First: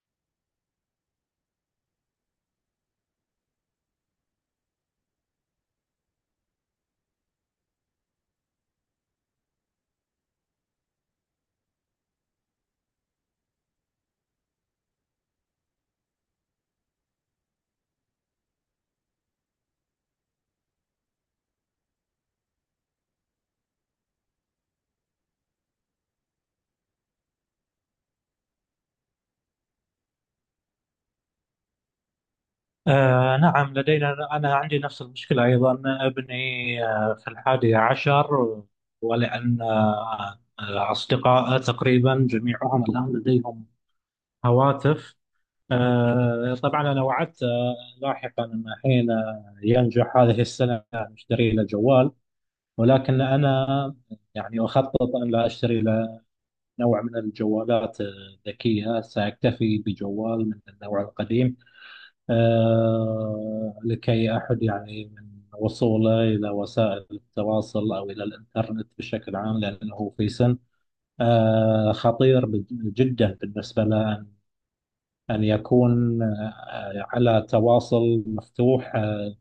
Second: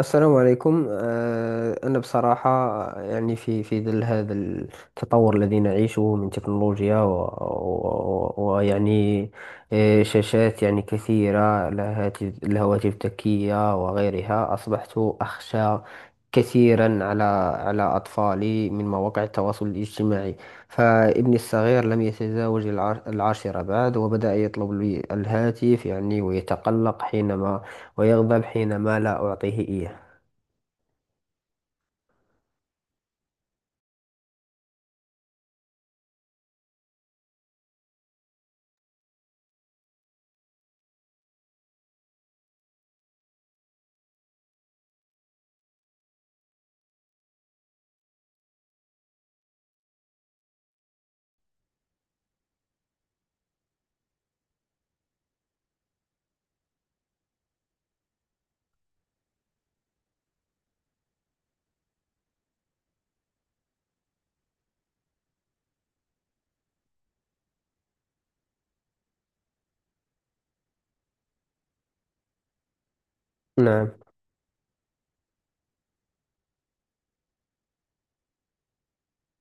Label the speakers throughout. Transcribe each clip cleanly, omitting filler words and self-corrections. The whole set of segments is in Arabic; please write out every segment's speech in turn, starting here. Speaker 1: السلام عليكم. أنا بصراحة يعني في ظل هذا التطور الذي نعيشه من تكنولوجيا و- و- و- ويعني شاشات يعني كثيرة، الهاتف، الهواتف الذكية وغيرها، أصبحت أخشى كثيرا على أطفالي من مواقع التواصل الاجتماعي. فابني الصغير لم يتزاوج العاشرة بعد، وبدأ يطلب لي الهاتف يعني، ويتقلق ويغضب حينما لا أعطيه إياه.
Speaker 2: نعم، لدينا أنا عندي نفس المشكلة أيضا. ابني في الحادي عشر، ولأن أصدقائه تقريبا جميعهم الآن لديهم هواتف. طبعا أنا وعدت لاحقا أن حين ينجح هذه السنة أشتري له جوال، ولكن أنا أخطط أن لا أشتري له نوع من الجوالات الذكية، سأكتفي بجوال من النوع القديم، لكي أحد من وصوله إلى وسائل التواصل أو إلى الإنترنت بشكل عام، لأنه في سن خطير جدا بالنسبة
Speaker 1: نعم.
Speaker 2: له أن يكون على تواصل مفتوح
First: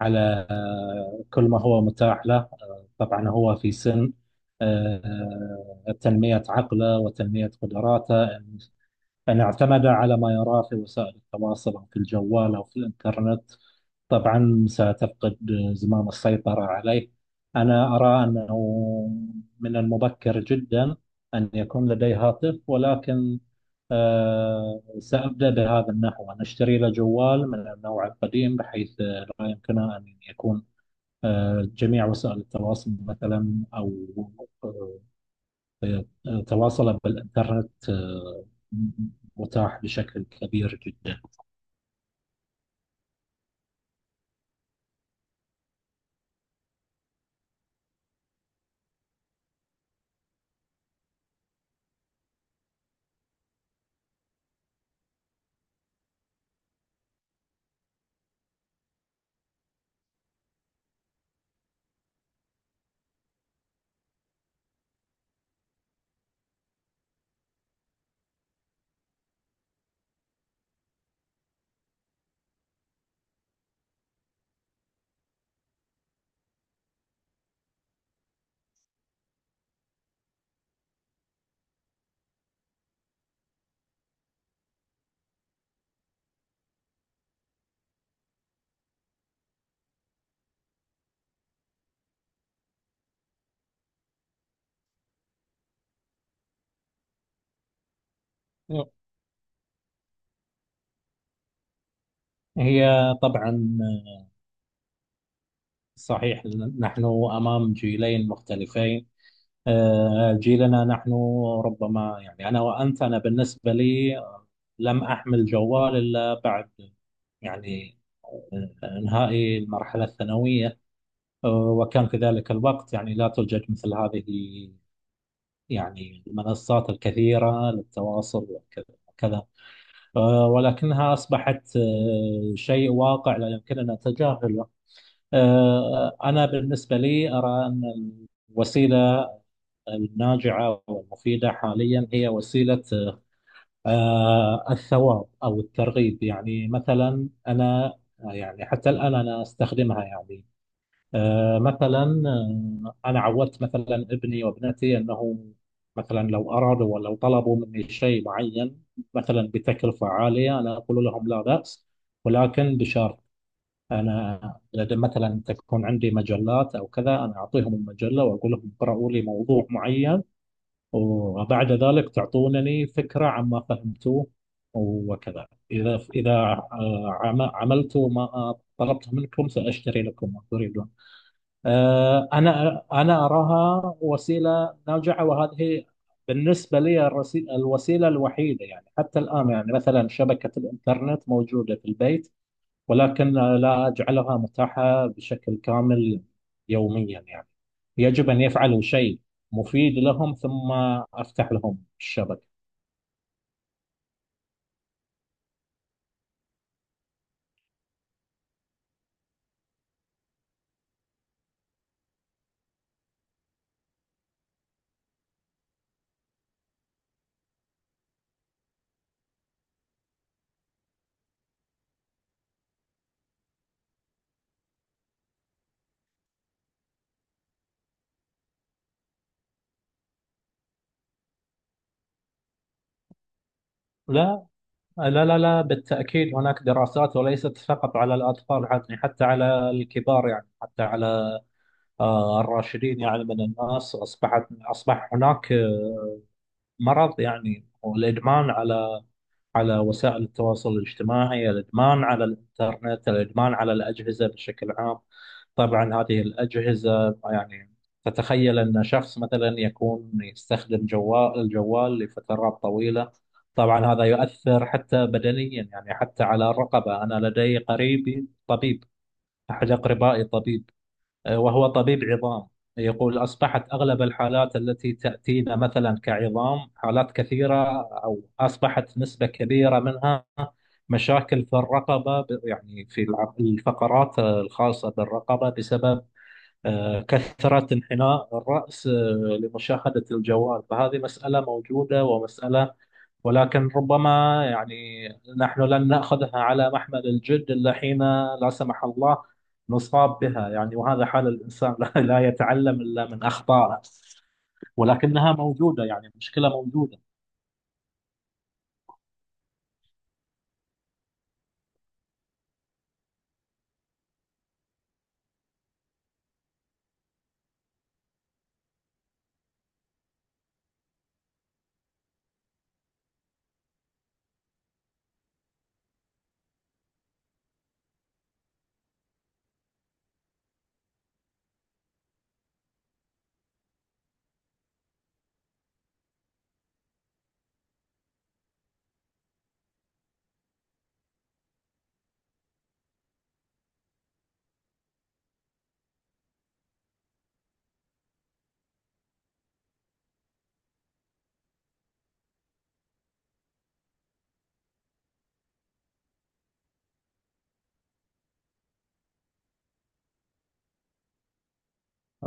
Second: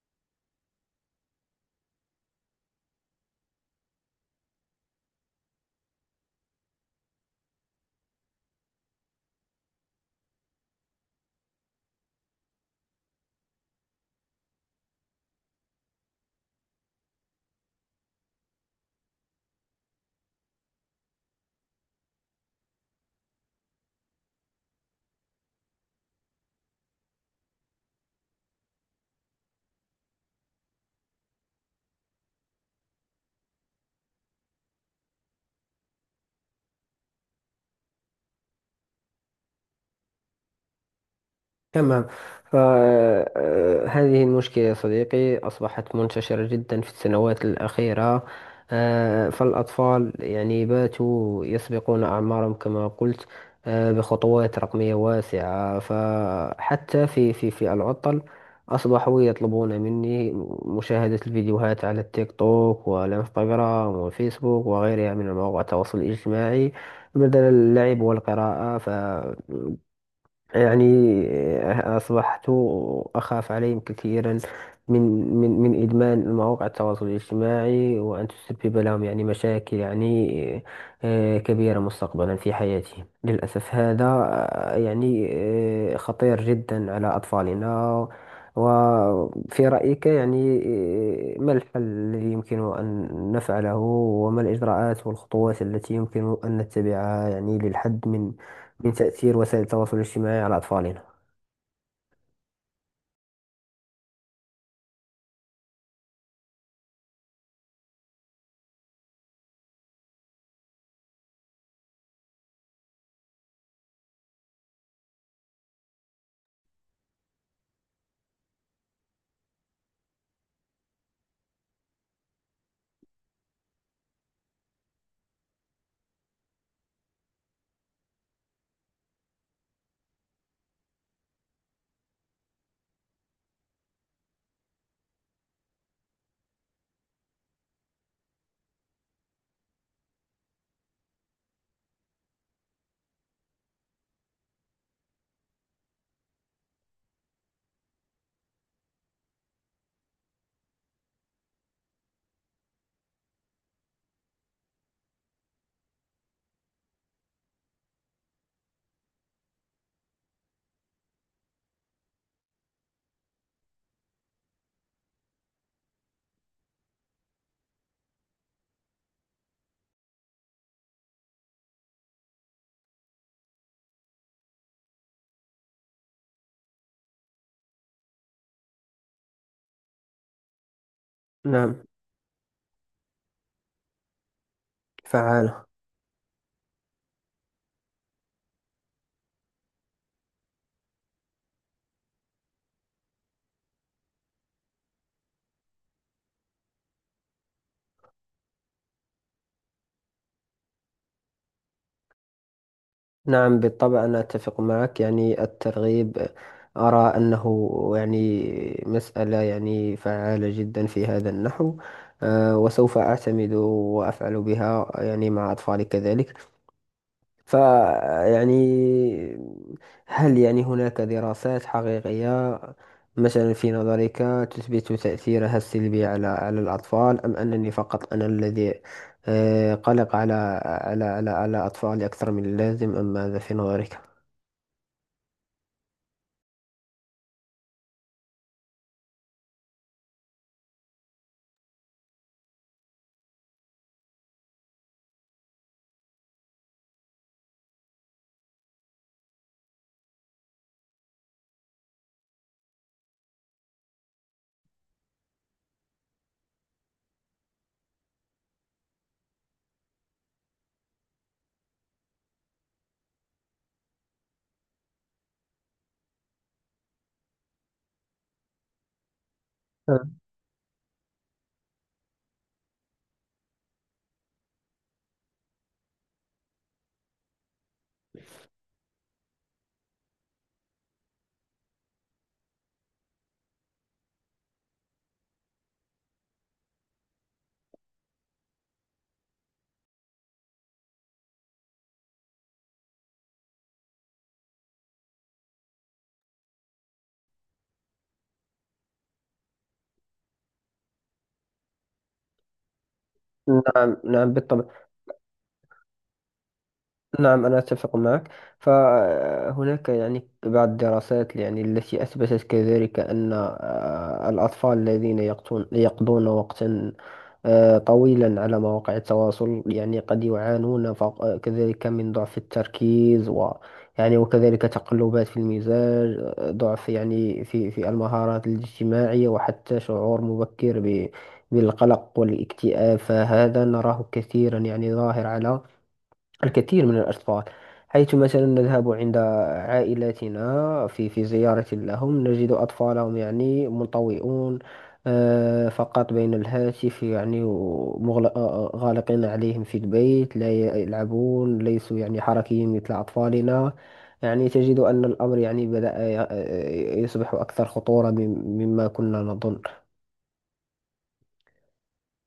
Speaker 2: على كل ما هو متاح له. طبعا هو في سن تنمية عقله وتنمية قدراته. إن اعتمد على ما يراه في وسائل التواصل أو في الجوال أو في الإنترنت، طبعا ستفقد زمام السيطرة عليه. أنا أرى أنه من المبكر جدا أن يكون لدي هاتف، ولكن سأبدأ بهذا النحو، أن أشتري له جوال من النوع القديم بحيث لا يمكنه أن يكون جميع وسائل التواصل مثلا، أو آه، تواصله بالإنترنت متاح بشكل كبير جدا.
Speaker 1: تمام. فهذه المشكلة يا صديقي أصبحت منتشرة جدا في السنوات الأخيرة. فالأطفال يعني باتوا يسبقون أعمارهم كما قلت، بخطوات رقمية واسعة. فحتى في في العطل أصبحوا يطلبون مني مشاهدة الفيديوهات على التيك توك والإنستغرام والفيسبوك وغيرها من مواقع التواصل الاجتماعي بدل اللعب والقراءة. يعني، أصبحت أخاف عليهم كثيرا من من إدمان مواقع التواصل الاجتماعي، وأن تسبب لهم يعني مشاكل يعني كبيرة مستقبلا في حياتهم. للأسف هذا يعني خطير جدا على أطفالنا. وفي رأيك يعني ما الحل الذي يمكن أن نفعله، وما الإجراءات والخطوات التي يمكن أن نتبعها يعني للحد لتأثير وسائل التواصل الاجتماعي على أطفالنا؟
Speaker 2: هي طبعا صحيح، نحن أمام جيلين مختلفين. جيلنا نحن ربما، أنا وأنت، أنا بالنسبة لي لم أحمل جوال إلا بعد، يعني إنهائي المرحلة الثانوية. وكان في ذلك الوقت لا توجد مثل هذه المنصات الكثيرة للتواصل وكذا وكذا، ولكنها أصبحت شيء واقع لا يمكننا تجاهله. أنا بالنسبة لي أرى أن الوسيلة الناجعة والمفيدة حاليا هي وسيلة الثواب أو الترغيب. مثلا أنا حتى الآن أنا أستخدمها. مثلا أنا عودت مثلا ابني وابنتي أنه مثلا لو أرادوا ولو طلبوا مني شيء معين، مثلا بتكلفة عالية، أنا أقول لهم لا بأس ولكن بشرط: انا إذا مثلا تكون عندي مجلات او كذا، انا اعطيهم المجله واقول لهم اقرأوا لي موضوع معين، وبعد ذلك تعطونني فكره عما فهمتوه. وكذا اذا عملتوا ما طلبته منكم، ساشتري لكم ما تريدون.
Speaker 1: نعم.
Speaker 2: انا اراها وسيله ناجعه،
Speaker 1: فعالة.
Speaker 2: وهذه بالنسبه لي الوسيله الوحيده. حتى الان مثلا شبكه الانترنت موجوده في البيت، ولكن لا أجعلها متاحة بشكل كامل يوميا. يجب أن يفعلوا شيء مفيد لهم، ثم أفتح لهم الشبكة.
Speaker 1: نعم، بالطبع أنا أتفق معك. يعني الترغيب أرى أنه يعني مسألة يعني فعالة جدا في هذا النحو. وسوف أعتمد وأفعل بها يعني مع أطفالي كذلك. فيعني، هل يعني هناك دراسات حقيقية مثلا في نظرك تثبت تأثيرها السلبي على الأطفال، أم أنني فقط أنا الذي قلق على على أطفالي أكثر من اللازم، أم ماذا في نظرك؟
Speaker 2: لا، لا، لا، لا، بالتأكيد هناك دراسات، وليست فقط على الأطفال، حتى على الكبار، حتى على الراشدين. من الناس أصبح هناك مرض، والإدمان على وسائل التواصل الاجتماعي، الإدمان على الإنترنت، الإدمان على الأجهزة بشكل عام. طبعا هذه الأجهزة، تتخيل أن شخص مثلا يكون يستخدم الجوال لفترات طويلة، طبعا هذا يؤثر حتى بدنيا، حتى على الرقبة. أنا لدي قريبي طبيب، أحد أقربائي طبيب، وهو طبيب عظام، يقول أصبحت أغلب الحالات التي تأتينا مثلا كعظام حالات كثيرة، أو أصبحت نسبة كبيرة منها مشاكل في الرقبة، في الفقرات الخاصة بالرقبة بسبب كثرة انحناء الرأس لمشاهدة الجوال. فهذه مسألة موجودة ومسألة، ولكن ربما، نحن لن نأخذها على محمل الجد إلا حين لا سمح الله نصاب بها. وهذا حال الإنسان لا لا يتعلم إلا من أخطائه،
Speaker 1: نعم، نعم، بالطبع.
Speaker 2: ولكنها موجودة، مشكلة موجودة.
Speaker 1: نعم، أنا أتفق معك. فهناك يعني بعض الدراسات يعني التي أثبتت كذلك أن الأطفال الذين يقضون وقتا طويلا على مواقع التواصل يعني قد يعانون كذلك من ضعف التركيز، يعني وكذلك تقلبات في المزاج، ضعف يعني في المهارات الاجتماعية، وحتى شعور مبكر بالقلق والاكتئاب. فهذا نراه كثيرا يعني ظاهر على الكثير من الأطفال. حيث مثلا نذهب عند عائلاتنا في زيارة لهم، نجد أطفالهم يعني منطوئون فقط بين الهاتف يعني، غالقين عليهم في البيت، لا يلعبون، ليسوا يعني حركيين مثل أطفالنا. يعني تجد أن الأمر يعني بدأ يصبح أكثر خطورة مما كنا نظن.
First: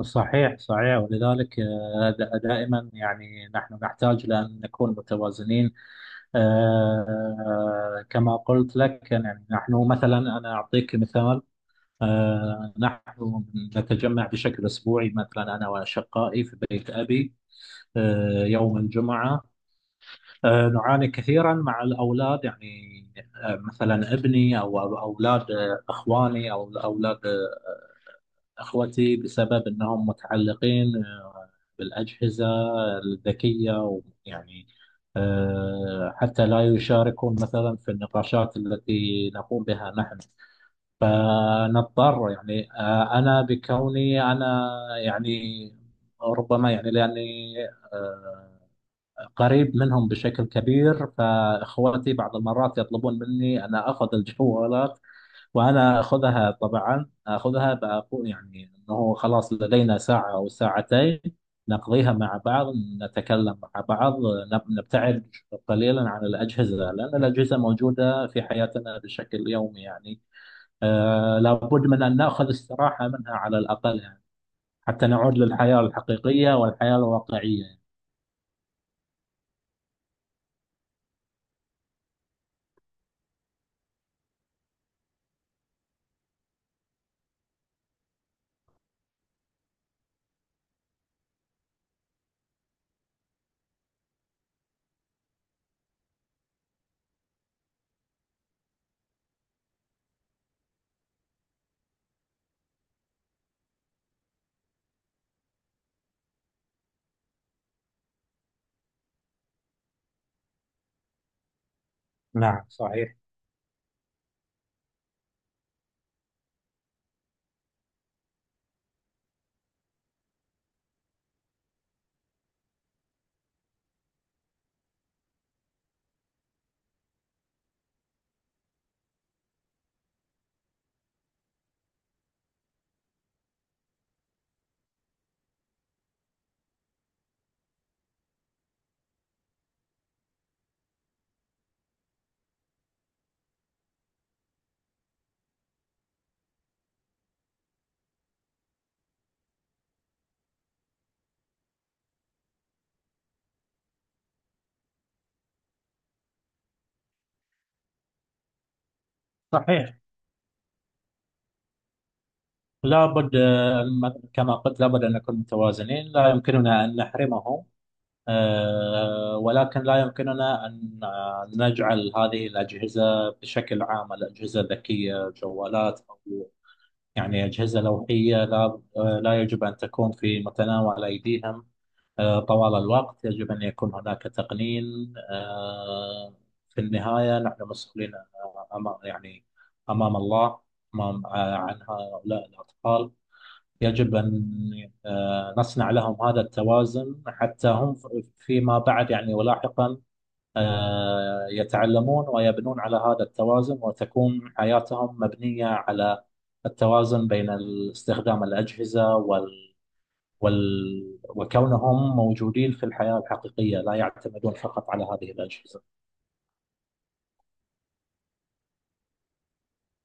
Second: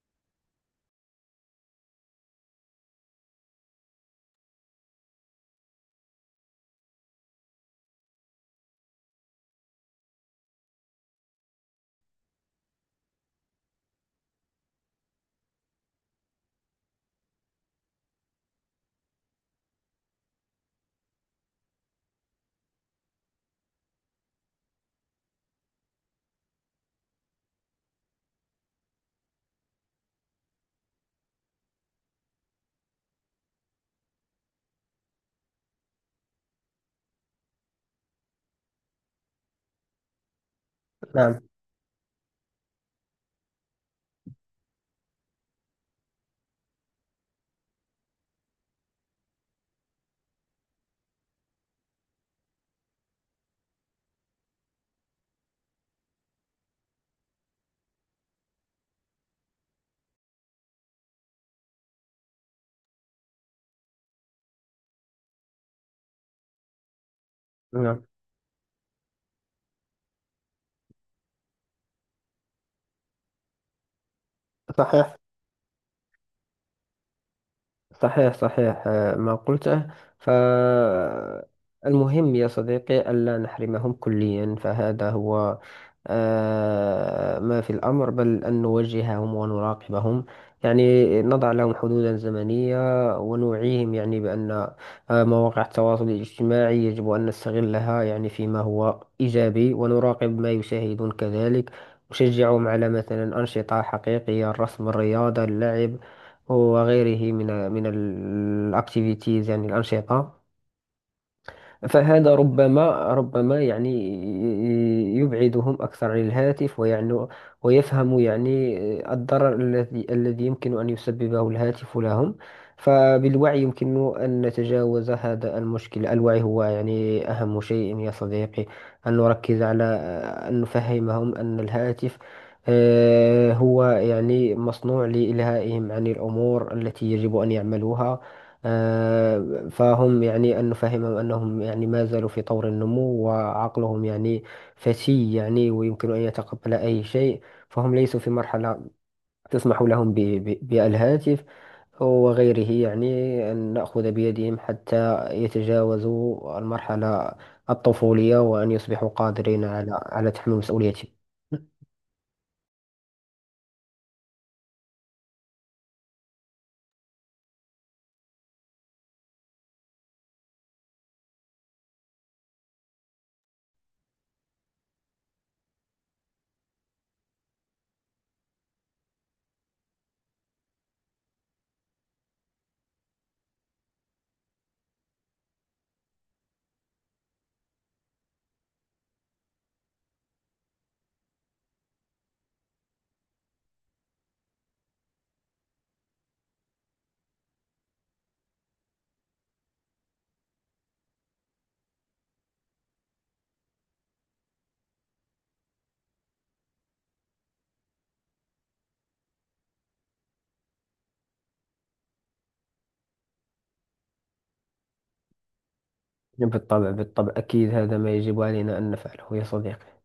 Speaker 2: صحيح صحيح، ولذلك دائما نحن نحتاج لأن نكون متوازنين. كما قلت لك، نحن مثلا، أنا أعطيك مثال: نحن نتجمع بشكل أسبوعي، مثلا أنا وأشقائي في بيت أبي يوم الجمعة. نعاني كثيرا مع الأولاد، مثلا ابني أو أولاد إخواني، أو أولاد إخوتي، بسبب أنهم متعلقين بالأجهزة الذكية. ويعني حتى لا يشاركون مثلا في النقاشات التي نقوم بها نحن،
Speaker 1: نعم،
Speaker 2: فنضطر، أنا بكوني أنا، يعني ربما لأني آه، قريب منهم بشكل كبير، فإخوتي بعض المرات يطلبون مني أنا أخذ الجوالات، وأنا أخذها. طبعا أخذها بأقول، أنه خلاص لدينا ساعة أو ساعتين نقضيها مع بعض، نتكلم مع بعض، نبتعد قليلا عن الأجهزة، لأن الأجهزة
Speaker 1: نعم.
Speaker 2: موجودة في حياتنا بشكل يومي. لابد من أن نأخذ استراحة منها على الأقل، حتى
Speaker 1: صحيح،
Speaker 2: نعود للحياة الحقيقية والحياة الواقعية.
Speaker 1: صحيح، صحيح. ما قلته. فالمهم يا صديقي ألا نحرمهم كليا، فهذا هو ما في الأمر، بل أن نوجههم ونراقبهم، يعني نضع لهم حدودا زمنية ونوعيهم، يعني بأن مواقع التواصل الاجتماعي يجب أن نستغلها يعني فيما هو إيجابي، ونراقب ما يشاهدون كذلك. نشجعهم على مثلا أنشطة حقيقية، الرسم، الرياضة، اللعب، وغيره من الأكتيفيتيز، يعني الأنشطة. فهذا
Speaker 2: نعم
Speaker 1: ربما
Speaker 2: صحيح
Speaker 1: ربما يعني يبعدهم أكثر عن الهاتف ويعني، ويفهم يعني الضرر الذي يمكن أن يسببه الهاتف لهم. فبالوعي يمكن أن نتجاوز هذا المشكل. الوعي هو يعني أهم شيء يا صديقي، أن نركز على أن نفهمهم أن الهاتف هو يعني مصنوع لإلهائهم عن الأمور التي يجب أن يعملوها. فهم يعني أن نفهمهم أنهم يعني ما زالوا في طور النمو، وعقلهم يعني فتي يعني، ويمكن أن يتقبل أي شيء، فهم ليسوا في مرحلة تسمح لهم بالهاتف وغيره. يعني أن نأخذ بيدهم حتى يتجاوزوا المرحلة الطفولية، وأن يصبحوا قادرين على
Speaker 2: صحيح،
Speaker 1: على تحمل مسؤوليتهم.
Speaker 2: لابد كما قلت لابد أن نكون متوازنين، لا يمكننا أن نحرمهم، ولكن لا يمكننا أن نجعل هذه الأجهزة بشكل عام، الأجهزة الذكية، جوالات أو أجهزة لوحية، لا لا يجب أن تكون في متناول أيديهم طوال الوقت، يجب أن يكون هناك تقنين. في النهاية نحن مسؤولين أمام، أمام الله، أمام عن هؤلاء الأطفال. يجب أن نصنع لهم هذا التوازن، حتى هم فيما بعد ولاحقا يتعلمون ويبنون على هذا التوازن، وتكون حياتهم مبنية على التوازن بين استخدام الأجهزة وال، وال، وكونهم موجودين في الحياة الحقيقية لا يعتمدون فقط على هذه الأجهزة.
Speaker 1: بالطبع، بالطبع، أكيد، هذا ما يجب علينا أن نفعله يا صديقي.